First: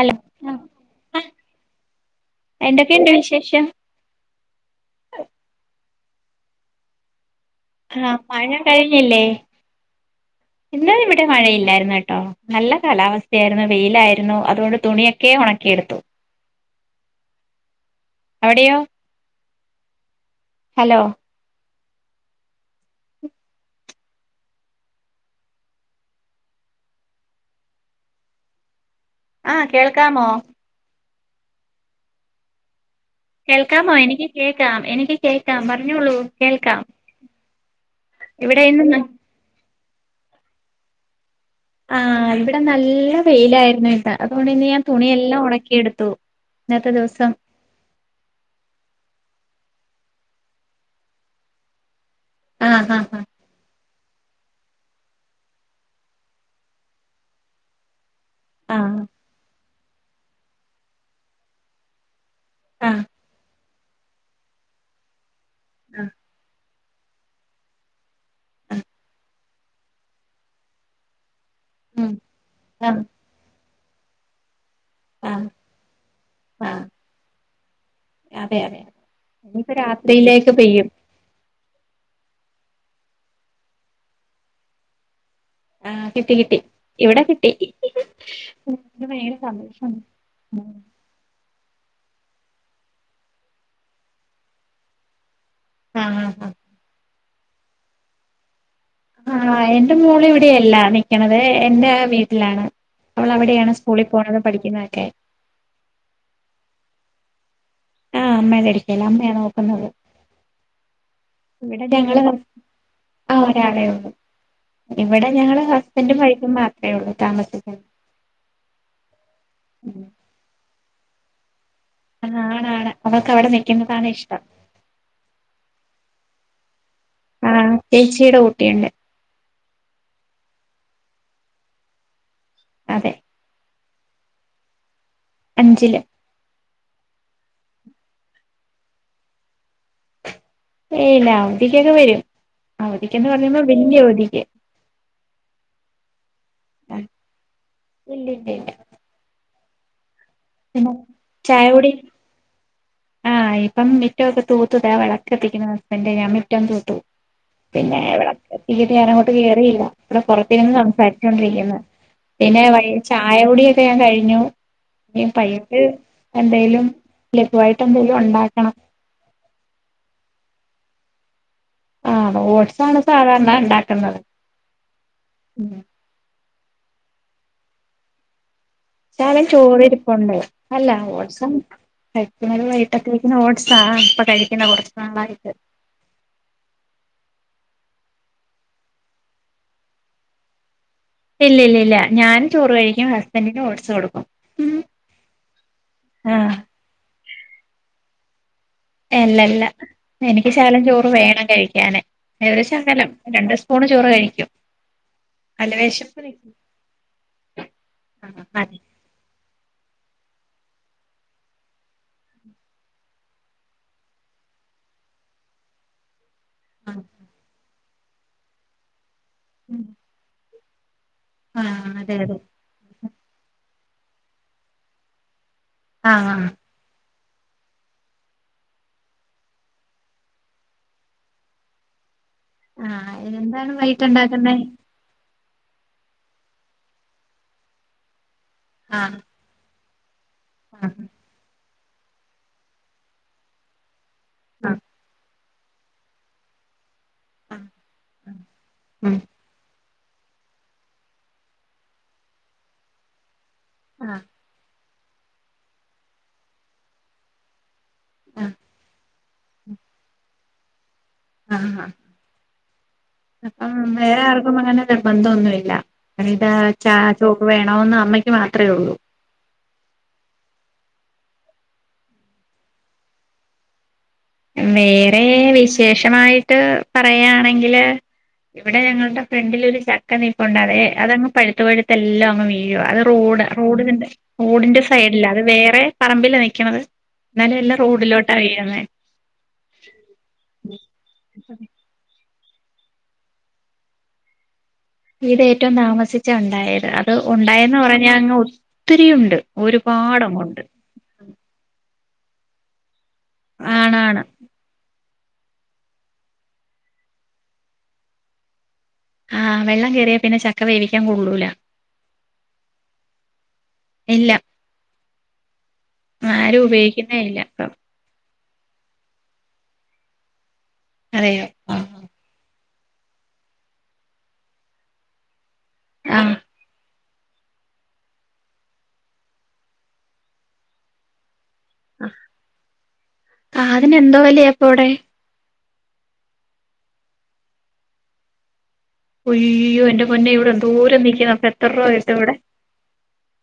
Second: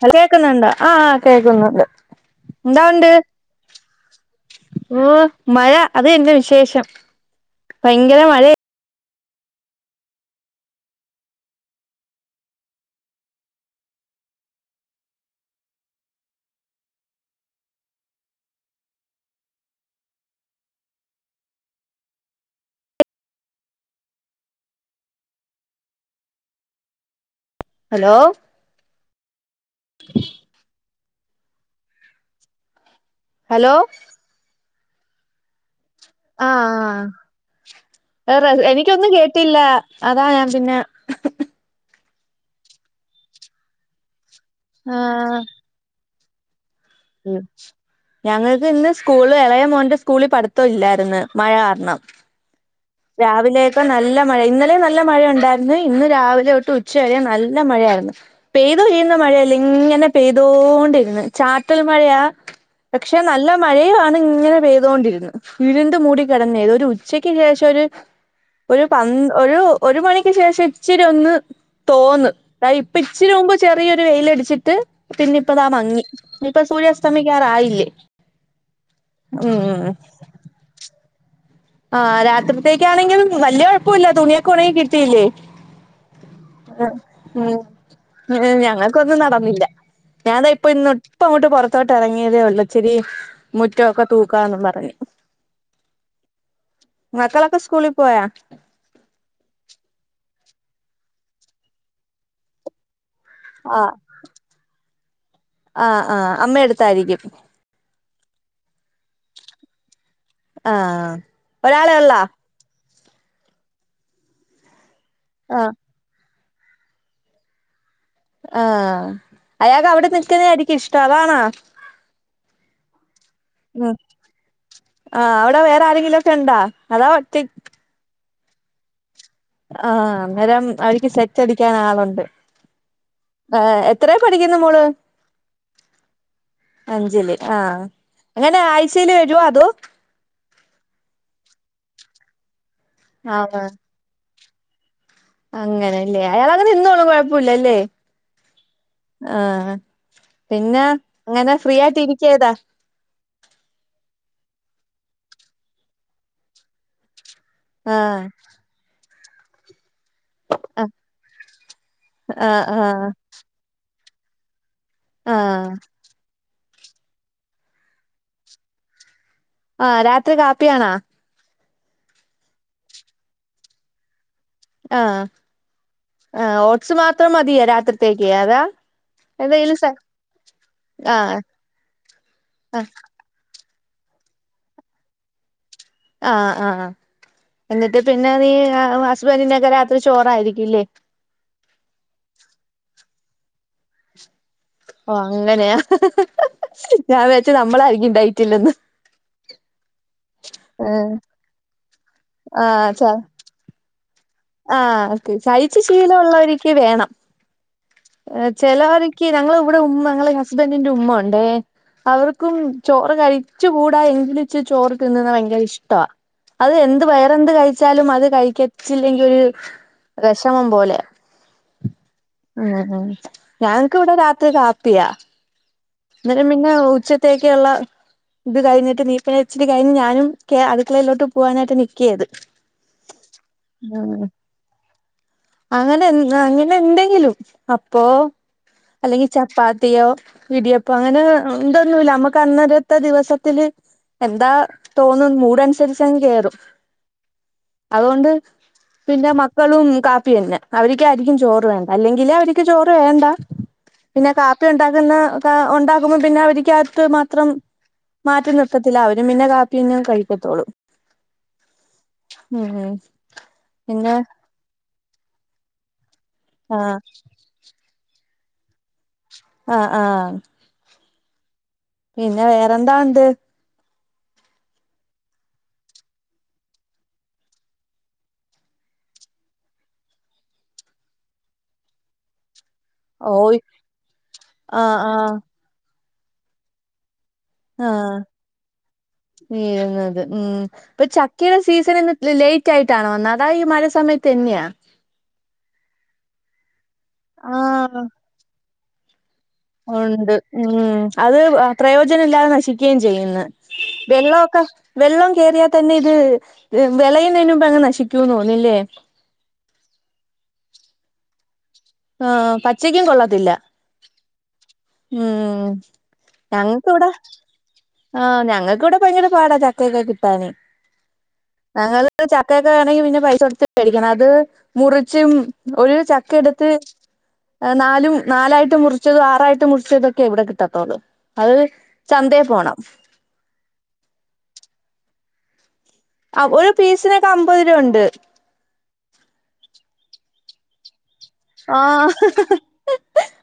Hello കേക്ക്ന്ന്ണ്ടോ ആ ആ ആഹ് കേക്ക്ന്നുണ്ട് ന്തോഉണ്ട് എന്തൊക്കെയുണ്ട് വിശേഷം ഓ മഴ അത്‌യെന്നെ വിശേഷം ആ മഴ കഴിഞ്ഞില്ലേ ഇന്നലെ ഇവിടെ മഴയില്ലായിരുന്നു കേട്ടോ നല്ല കാലാവസ്ഥയായിരുന്നു വെയിലായിരുന്നു അതുകൊണ്ട് തുണിയൊക്കെ ഒണക്കിയെടുത്തു അവിടെയോ ഹലോ ഹലോ ആ കേൾക്കാമോ ഹലോ കേൾക്കാമോ എനിക്ക് കേ ക്കാം എനിക്ക് കേക്കാം പറ ആ അ ഹ് ഇവിടെ റെസ് ഇന്ന് എനിക്കൊന്നും കേട്ടില്ല അതാ ഞാൻ പിന്നെ ആ ഇവിടെ നല്ല വെയിലായിരുന്നു ട്ടാ അതുകൊണ്ട് ഇന്ന് ഞാൻ തുണിയെല്ലാം ഒണക്കിയെടുത്തു ഉം ഞങ്ങൾക്ക് ഇന്ന് സ്കൂൾ എളയ മോ മോന്റെ സ്കൂളിൽ പഠിത്തം ഇല്ലായിര്ന്ന് മഴ കാരണം ആഹ് ആഹ് രാവിലെയൊക്കെ നല്ല മഴ ഇന്നലെയും നല്ല മഴയ ഉണ്ടായിരുന്നു ഇന്ന് രാവിലെ തൊട്ട് ഉച്ച വരെയും നല്ല മഴയായിരുന്നു പെയ്തു ആഹ് ഒഴിയുന്ന മഴയല്ലേ ഇങ്ങനെ പെയ്തോണ്ടിരിന്ന് ചാറ്റൽ മഴയാ ആഹ് പക്ഷെ നല്ല മഴയും ആണ് ഇങ്ങെ പെയ്തുകൊണ്ടിര്ന്ന് ഇരുണ്ട് മൂടി കിടന്നഏതൊ ഒരു ഉച്ചക്ക് ശേഷം ഒരു ആഹ് ഒരു പ ഒരു ഒരു മണിക്ക് ശേഷം ഇച്ചിരി ഒന്ന് തോർന്ന് ദാ ആഹ് ഇപ്പ ആഹ് ഇച്ചിരി മുമ്പ് ചെറിയൊ വെയിൽ അടിച്ചട്ട് ് ആഹ് പിന്നെ ആഹ് ഇപ്പതാ മങ്ങി ഇന്ന്പ്പം ആഹ് സൂര്യസ്റ്റാതമിക റയിലെ അതെ അതെതെ ഇനിയിപ്പോ രാത്രിയിലേക്ക് പെയ്യും ആ രാത്രിത്തേക്കാണെങ്കിലും വല്ിയ കുഴപ്പമില്ല തുണിയൊക്കെ ഉണെങ് കിട്ടിയില്ലേ ആഹ കിട്ടി കിട്ടി ഇവിടെ കിട്ടി ആഹ് ഉം ഞങ്ങക്കൊന്നും ഭയങ്കര നടന്നില്ല സന്തോഷ ത്തോട്ട് ഇറങ്ങിയതേ ഉള്ള ഇച്ചിരി മുറ്റമൊക്കെ തൂക്കാന്ന് പറഞ്ഞ് ആഹ ഹഹ് ഹഹ മക്കളൊക്കെ സ്കൂളിൽ പോയ ആഹ എന്റെ മോള് ഇവിടെയല്ല നിക്കണത് എന്റെ വീട്ടിലാണ് അവൾ അവിടെയാണ് ആഹ് സ്കൂളിൽ പോണുന്നത് പഠിക്കുന്നതൊക്കെ ആഹ് ആഹ് അമ്മയടുത്തായിരിക്കും ആഹ് അമ്മ കടിക്കല്ല അമ്മയാണ് നോക്കുന്നത് ആഹ ഒരാള ഉള്ള ആഹ ഒരാളേ ഉള്ളു ഇവിടെ ഞങ്ങള് ആഹ് ഹസ്ബൻറും മാത്ര എ താമസിക്ക ആ അയാക അവിടെ നിൽക്കുന്ന ആയി ഇഷ്ടാലാാണ് ആണ ആട ഉ ആ അവിടെ വേറെ ആരെങ്കിലും ചണ്ടാ ആഹ ച്ചീട പിന്നെ ആഹ അന്നേരം അവർക്ക് സെറ്റ് അടിക്കാൻ ആളുണ്ട് അതെ ആഹ് എ എത്രയി പഠിക്കുന്നു മോള് അഞ്ചില് അഞ്ചില് ആഹ് അങ്ങനെ ആഴ്ചയില് വരുവോ അതോ ഏല്ല അവധിക്കൊക്കെ വരും ആ അവധിക്കെന്ന് പറഞ്ഞുമ്പോ ആഹ് വലിയ അവതിക്ക് അങ്ങനെല്ലേ അയാൾങ്ങനെ നിന്നോള്ളും കുഴപ്പില്ലല്ലേ ഇല്ലില്ലില്ല ആഹ് പിന്നെ അങ്ങനെ ഫ്രീ ചായകുടി ആയിട്ട് ഇരിക്ക താ ആഹ് ഇപ്പം മിറ്റ ഒക്കെ തൂത്തുതാ വിളക്ക് കത്തിക്കുന്ന ഹസ്ബൻഡ് ഞാൻ മിറ്റം തൂത്തു പിന്നെ ആഹ് ഇവിടെ [unintelligible] ട്ട് കേറിയില്ല ഇവിടെ പുറത്തിന്ന് ആഹ് സംസാരിച്ചൊണ്ടിരിക്കുന്നു പിന്നെ ആഹ് ആഹ് ചായകുടിയൊക്കെ ഞാൻ കഴ നു ഏ ആഹ് പയ്യക്ക് എന്തായാലും ലെ [unintelligible] വായിട്ടെന്തെങ്കിലും ഉണ്ടാക്കണം ആ രാത്രി കാപ്പിയാണാ ആ തെ ഓട്‌സാണ് സാധാര ണെണ്ടാക്കുന്നത് ആ ആ ഓട്സ് മാത്രം മതിയേ രാത്രിത്തേക്ക് അതാ ശകലം എന്തെങ്കിലും സ ചോറിരിപ്പുണ്ട് അല്ല ആഹ് ഓട്സും കഴ്ക്ക്ണോല് ആഹ് വൈകിട്ടൊക്കെ വെക്ക്ന്ന ഓട്സ് ആ ഇപ്പൊ കഴിക്കുന്ന കൊറച്ച് നാളായിട്ട് ആ ആ എന്നിട്ട് പിന്നെ നീ ഹസ്ബൻഡിനൊക്കെ രാത്രി ചോറായിരിക്കില്ലേ ഇല്ലല്ല ല്ല ഞാൻ ചോറ് കഴിക്കും ഹസ്ബൻഡ്ന് ഓട്സ് കൊടുക്കും ഓ അങ്ങനെ ആഹ് ഞാ വിചാര് ച്ച് നമ്മളായിരിക്കും ഡയറ്റിൽനിന്ന് ഏ അല്ലല്ല എനിക്ക് ശകലം ചോറ് ആഹ് വേണം കഴിക്കാന് ഒരു ശകലം രണ്ട് സ്പൂണ് ചോറ് കഴി ആ [unintelligible] കഴിച്ചു നിക്കും ശീലൊള്ളവര്ക്ക് വേണം ആഹ് അതെ ചെലോര്ക്ക് ഞങ്ങളെ ക്കൂടെ ഉമ്മ ഞങ്ങളെ ഹസ്ബൻഡിന്റെ ഉമ്മ ഉണ്ടേ അവര്ക്കും ചോറ് കഴിച്ചു കൂടാ എങ്കിലും ച്ച് ചോറ് തിന്ന്ന്നെ ഭയങ്കര ഇഷ്ടാ അത് ആഹ് എന്ത് വയറെന്ത് കഴി ച്ചാലും അത് കഴിക ചിൽ [unintelligible] [unintelligible] പോലെ ആഹ് അതെ അതെ ഉം ഉ [unintelligible] ഞാൻക്ക് ഇവിടെ രാത്രി കാപ്പിയാ ആഹ് മ മന്ന ഉച്ചി ത്തേക്കുള്ള ഇത് കഴിഞ്ഞിട്ട് നീക്കണച്ചി് കഴിഞ്ഞ് ഞാനും അടുക്കളയിലോട്ട് പോകാനായിട്ട് നൽക്കിയത് ആഹ് അെന്താണ് വൈകിട്ടുണ്ടാക്കുന്നത് അങ്ങനെ അങ്ങനെ എന്തെങ്കിലും അപ്പോൊ ആഹ് അല്ലെങ്കിൽ ചപ്പാതി ത്തിയ ഇിയ അപ്പൊ ആഹ് അങ്ങനെ എന്തൊന്നുമില്ല നമ്മക്ക് അന്നരത്തെ ദിവസത്തില് എന്താ ആഹ് തോന്നുന്നു മൂ അസരിച്ച കയറ [unintelligible] ആഹ് അതുകൊണ്ട് ഉം പിന്നെ മക്കളും കാപ്പി തന്നെ അവർക്ക്ായിരിക്കും ചോറ് വേണ്ട അല്ലെങ്കില് അവർക്ക് ചോറ് വേണ്ട ആഹ് പിന്നെ കാപ്പി ഉണ്ടാക്ക അന്ന [unintelligible] ഉണ്ടാക്കുമ്പോ പിന്നെ അവക്ക് അകത്ത് മാത്രം മാറ്റം നർത്തത്തി അവ പി പിന്നെ കാപ്പി ഒന്നും കഴിക്കത്തോളൂ ആഹ ആഹ് ഉം ഉ [unintelligible] വേറെ ആർക്കും അങ്ങനെ നിർബന്ധ ഒന്നുമല്ല അ ഇതാ ചാ ആഹ് ചോക്ക് വേണന്ന് അമ്മ മാത്രമേ ഉള്ളൂ ആഹ ആഹ പിന്നെ വേറെന്താ ഉണ്ട് വേറെ വിശേഷമായിട്ട് പറയായാണെങ്കില് ഇവിടെ ഞങ്ങളുടെ ഫ്രണ്ടിലൊ ഒരു ചക്ക നീപ്പുണ്ട് അതെ അതങ്ങ് പഴുത്തു പഴുത്തെല്ലാം അങ്ങ് വീ അയ്യോ അത് റോഡ ഓയ് റോഡന്റെ റോഡിന്റെ ആഹ് സൈഡല്ല ആഹ് അത് വേറെ പറമ്പില നിക്കണത് എന്നാലല്ല റോഡിലോട്ടാണ് ആയ്യന്ന നീരുന്നത് ഉ ഇപ്പൊ ചക്കയുടെ സീസൺ ലേറ്റ് ആയിട്ടാണ് വന്നത് അതായ ഈ മഴ സമയത്ത് തന്നെയാ ഇത് ഏറ്റവും താമസിച്ച ഉണ്ടായരുന്നു അത് ഉണ്ടായന്ന് ആഹ് പറഞ്ഞാ അങ്ങ് ഒത്തിരിയുണ്ട് ഉണ്ട് ഒരുപാടങ്ങുണ്ട് ഉം അത് വാ പ്രയോജനല്ലാതെ നശിക്കുകയും ചെയ്യുന്ന് ആണാണ് വെള്ളൊക്കെ വെള്ളം കെറിയാൽ തന്നെ ഇത് വിളയുംന്നതിന് മുമ്പ് അങ്ങ് നശിക്കൂന്ന് തോന്നില്ലേ ആഹ് വെള്ളം കെറിയാ പിന്നെ ചക്ക വേവിക്കാൻ കൊള്ളൂല. ആ പച്ചക്കും കൊള്ളത്തില്ല ഇല്ല ഉം ആരും ഞങ്ങക്ക് ഇവിടെ ഉപയോഗിക്കുന്നേ ഇല്ല ഇപ്പം ആ ഞ ഞങ്ങക്ക് വിടെ ഭയങ്കര പാടാ ചക്കയൊക്കെ കിട്ടാൻ അരയോ ആ [unintelligible] ആണെങ്കിൽ പിന്നെ പൈസ കൊടുത്ത് മേടിക്കണം അത് മുറിച്ചും ഒരു ചക്ക ആഹ് എടു നാലും നാലായിട്ട് മുറിച്ചതും ആറായിട്ട് മുറിച്ചതൊക്കെ ഇവിടെ കിട്ടത്തോള്ളൂ. ആ ആ അതിനെന്തോ വിലയാ അപ്പം വിടെ? ആ ഒരു പീസിനൊക്കെ അമ്പത് രൂപ ഇണ്ട്. ഒയ്യോ എന്റെപൊന്നെ ഇവിടെ എന്തോരം നെ ആ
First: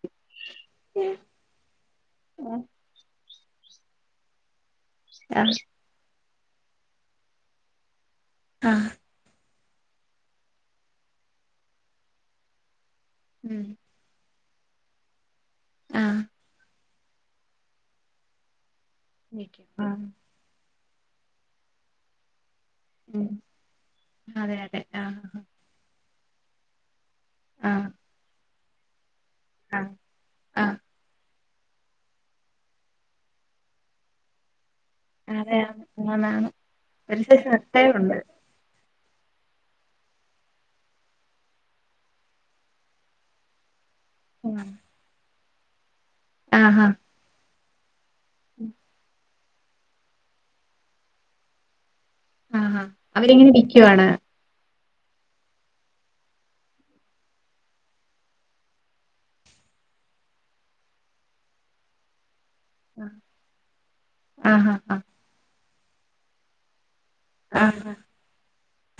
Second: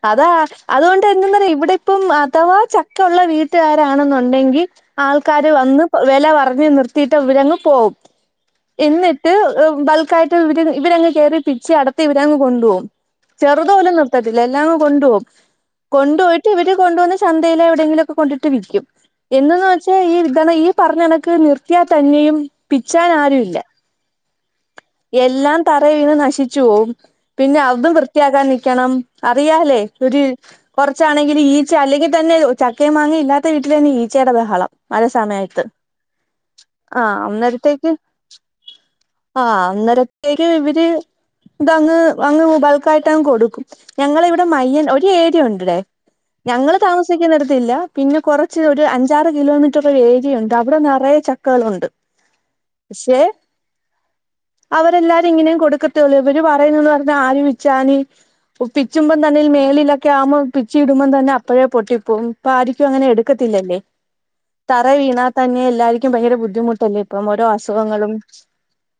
അതാ അതുകൊണ്ട് എന്താന്നറിയുവോ ഇവിടെ ഇപ്പം അഥവാ ചക്ക ഉള്ള വീ ട്ട് കരാണെന്നുണ്ടെങ്കിൽ ആൾക്കാര് ആഹ് വന്ന് വെല പറഞ് നിർത്തിയിട്ട് ഇവരങ്ങ് പോവും. ആഹ് എന്നിട്ട് ങ് ബൾക്കായിട്ട് ഇവ ഇവരങ് കേറി പിച്ച് അടത്തി ഇവരങ്ങ് കൊണ്ടു പോകും. ഉം ചെറുതു പോലും നിർത്ത ല്ല ലെല്ലാം കൊണ്ടുപോകും. കൊണ്ടു ആഹ് പോയിട്ട് ഇവര് കൊണ്ടുവന്ന് ചന്തയില് എവിടെങ്കിലൊക്കെ കൊണ്ടിട്ട് വിൽക്കും. എന്ത്ന്ന് നിക്കും വെച്ചാ ആഹ് ഈ [unintelligible] പറഞ്ഞ കണക്ക് നിർത്തിയ തന്നെയും പിച്ചാൻ ഉം ആരു ഇല്ല. അതെ അതെ ആഹ് എല്ലാം തറയി വീണു നശി ശിച്ചുപോകും പിന്നെ അതും വൃത്തിയാക്കാനി ക്യണം അറിയാല്ലേ ആഹ് ഒരു ആഹ് കൊറച്ചാണെങ്കിൽ ഈ ച്ച അല്ലെങ്കിൽ തന്നെ ചക്കയും മാങ്ങയും ഇല്ലാത്ത വീട്ടിൽ തന്നെ ഈച്ചയുടെ ബഹളം. അതെ മഴസമയത്ത് ആന്നാന്ന് ആ ഒരു സൈസ് അന്നേരത്തേക്ക് വട്ടയുണ്ട് ആഹ് അന്നേരത്തേക്ക് ഇവര് ഇതങ്ങ് അങ്ങ് ബൾക്കായിട്ടങ്ങ് കൊടുക്കും. ഞങ്ങള് ഇവിടെ ഉം മയ്യൻ ഒരു ഏരിയ ഉണ്ട്. ബ്ളേ ഞങ്ങള് ആഹാ താമസിക്കുന്ന എട് ത്ത്ല്ല പിന്നെ കൊറച്ച് ഒരു അഞ്ചാറ് കിലോമീറ്റർ ഒരു ഏരിയുണ്ട് അവിടെ നിറയെ ചക്കകളുണ്ട്. ആ ഹാ പക്ഷെ അവരിങ്ങനെ ഇരിക്കുവാണ്. അവരെല്ലാരും ഇങ്ങനെയും കൊടുക്കത്തേള്ളൂ ഇവര് പറയുന്നത് പറഞ്ഞ ആര് വിച്ചാന് പിച്ചുമ്പം തന്നെ മേലിലൊക്കെ ആവുമ്പോ പിച്ചി ഇടുമ്പോം തന്നെ അപ്പോഴേ പൊട്ടിപ്പോകും. അപ്പൊ ആരിക്കും അങ്ങനെ എടുക്കത്തില്ലല്ലേ. ആഹാ തറേ ആഹ് വീണാ തന്നെ എല്ലാരിക്കും ഭയങ്കര ബുദ്ധിമുട്ടല്ലേ. ഇപ്പം ഓരോ ആഹ് അസുഖങ്ങളും.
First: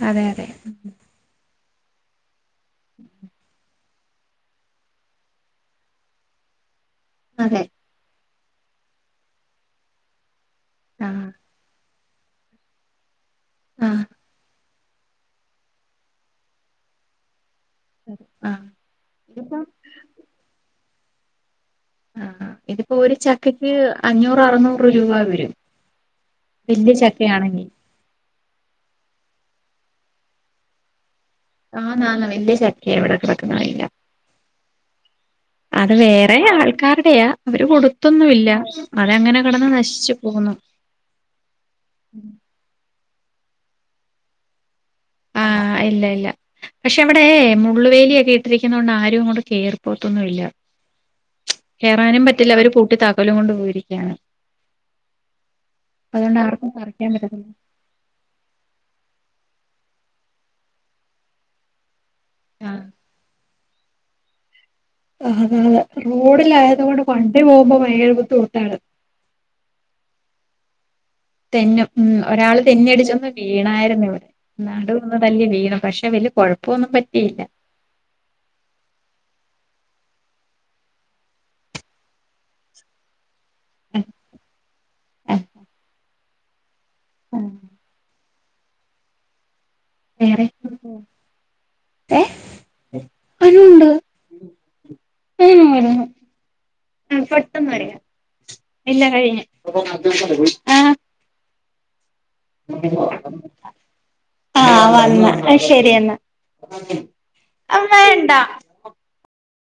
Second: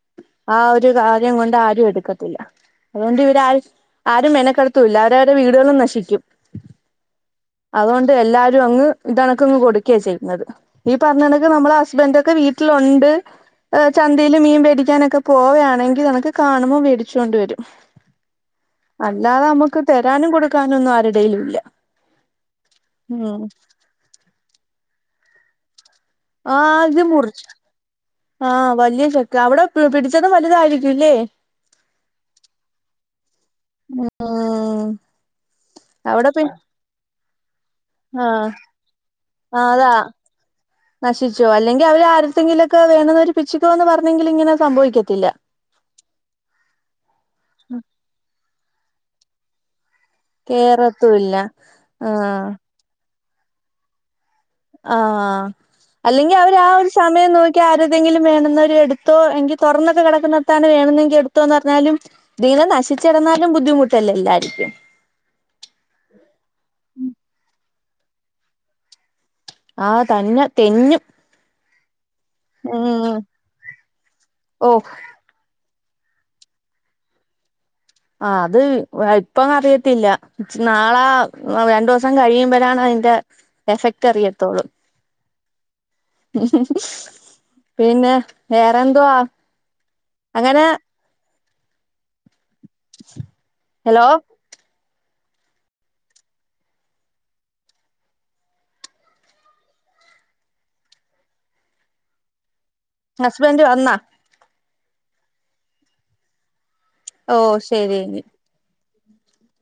അതെ അതെ ആ ഒരു കാര്യം കൊണ്ട് ആ രുംഎടുക്കത്തില്ല. അതൊണ്ട് ഇവിരാ ആരും മേനക്കടത്തൂല്ല. അവരവരുടെ വീടുകളും നശിക്കും. അതെ അതുകൊണ്ട് എല്ലാ അങ്ങ് ഇതണക്കങ്ങ് കൊടുക്കയാ ചെയ്യുന്നത്. ഈ ആഹ് പറഞ്ഞണക്ക് നമ്മള ഹസ്ബൻഡ് ഒക്കെ വീട്ടിലൊണ്ട്. ആ ആഹ് ചന്തയില് മീൻ ബേടി ഒക്കെ പോവുകയാണെങ്കിൽ എനക്ക് കാണുമ്പം മേടിച്ചൊണ്ട് വരും- ആഹ് അല്ലാതെ ഇതിപ്പം നമുക്ക് തരാനും, കൊടുക്കാനും ഒന്നും ആര് ഇല്ല- ആ ഇതിപ്പോ ഒരു ഉം ചക്കയ്ക്ക് അഞ്ഞൂറ് അറുന്നൂറ് രൂപ വരും. ആ വല്യ അദ്യ മുറിച്ചു. ചക്കയാണെങ്കി ആ വലിയ ചക്ക അവിടെ. പിടിച്ചതും വലുതായിരിക്കുല്ലേ? ആന്ന് ആന്ന് വല്യ ചക്കയാ ഇവടെ കിട [unintelligible] ഉം അത് അവിടെ വേറെ പി ആൾക്കാരുടെയാ, അവര് കൊടുത്തൊന്നു ഇല്ല, ആഹ് അത് അങ്ങനെ കിടന്നു ആഹ് അതാ നശിച്ചു പോവുന്നു. നശിച്ചോ അല്ലെങ്കിൽ അവര് ആരത്തെങ്കിലൊക്കെ വേണന്നവര് പിച്ചിക്കോന്ന് പറഞ്ഞെങ്കില് ഇങ്ങനെ സംഭവിക്കെ ആ ഇല്ല ഇല്ല പക്ഷെ അവിടെ മുള്ള് വേലിയക്കെ ഇ ഉപയോഗിക്കുന്നത് കൊണ്ട് ആരും അങ്ങോട്ട് കേറുന്നില്ല പുറത്തൊന്നുമില്ല. കേറത്തുല്ല കേയറാനും ആഹ് പറ്റില്ല അവര് പൂട്ടി താക്കോല് താക്കോലും കൊണ്ട് പോയിരിക്കയാണ്. ആ അല്ലെങ്കിൽ അതുകൊണ്ട് അവർ ആ ആർക്കും ഒരു പറിക്കാൻ സമയം പറ്റത്തില്ല നോക്കി ആരെതെങ്കിലും വേണെന്നൊരു എടുത്തോ എങ്കിൽ തുറന്ന കിടക്കുന്നതെടുത്താണ് വേണതെങ്കിൽ എടുത്തോന്ന് പറഞ്ഞാലും. ദീന നശിച്ചിടന്നാലും ബുദ്ധിമുട്ട്. തെല്ലാ എല്ലായിരിക്കും. അ അതെ റോഡിലായത്തോടു. പണ്ടേ പോകുമ്പോ ഭയങ്കര ബുദ്ധിമുട്ടാണ്. ആഹ് തന്നെ തെന്നും. തെന്നും. ഉം ഒരാള് ഉം തെന്നിയടിച്ചൊന്ന് വീണായിരുന്നു ഇവിടെ. ഓഹ് നടു ഒന്ന് തല്ലി വീണു. പഷേ വല്യ കൊഴപ്പൊന്നും പറ്റിയില്ല ആഹ് അത് ഇപ്പൊ എ അറിയത്തില്ല ച് നാളാ രണ്ടോസം കഴിയുമ്പയാണ് അയിന്റെ എഫക്റ്റ് അറിയത്തൊള്ളു ആഹ് ഉം ഉം ആഹ് പിന്നെ വേറെന്തുവാ വേറെ അങ്ങനെ ഏഹ് ഹലോ ആഹ് പെട്ടെന്ന് ഒരുങ്ങാ ഇല്ല കഴിഞ് ആഹ് ഹസ്ബൻഡ് വന്നാ ആഹ് വന്ന് ശരിയെന്നാ ഓഹ് അമ്മേ ശരി ന്ണ്ടാ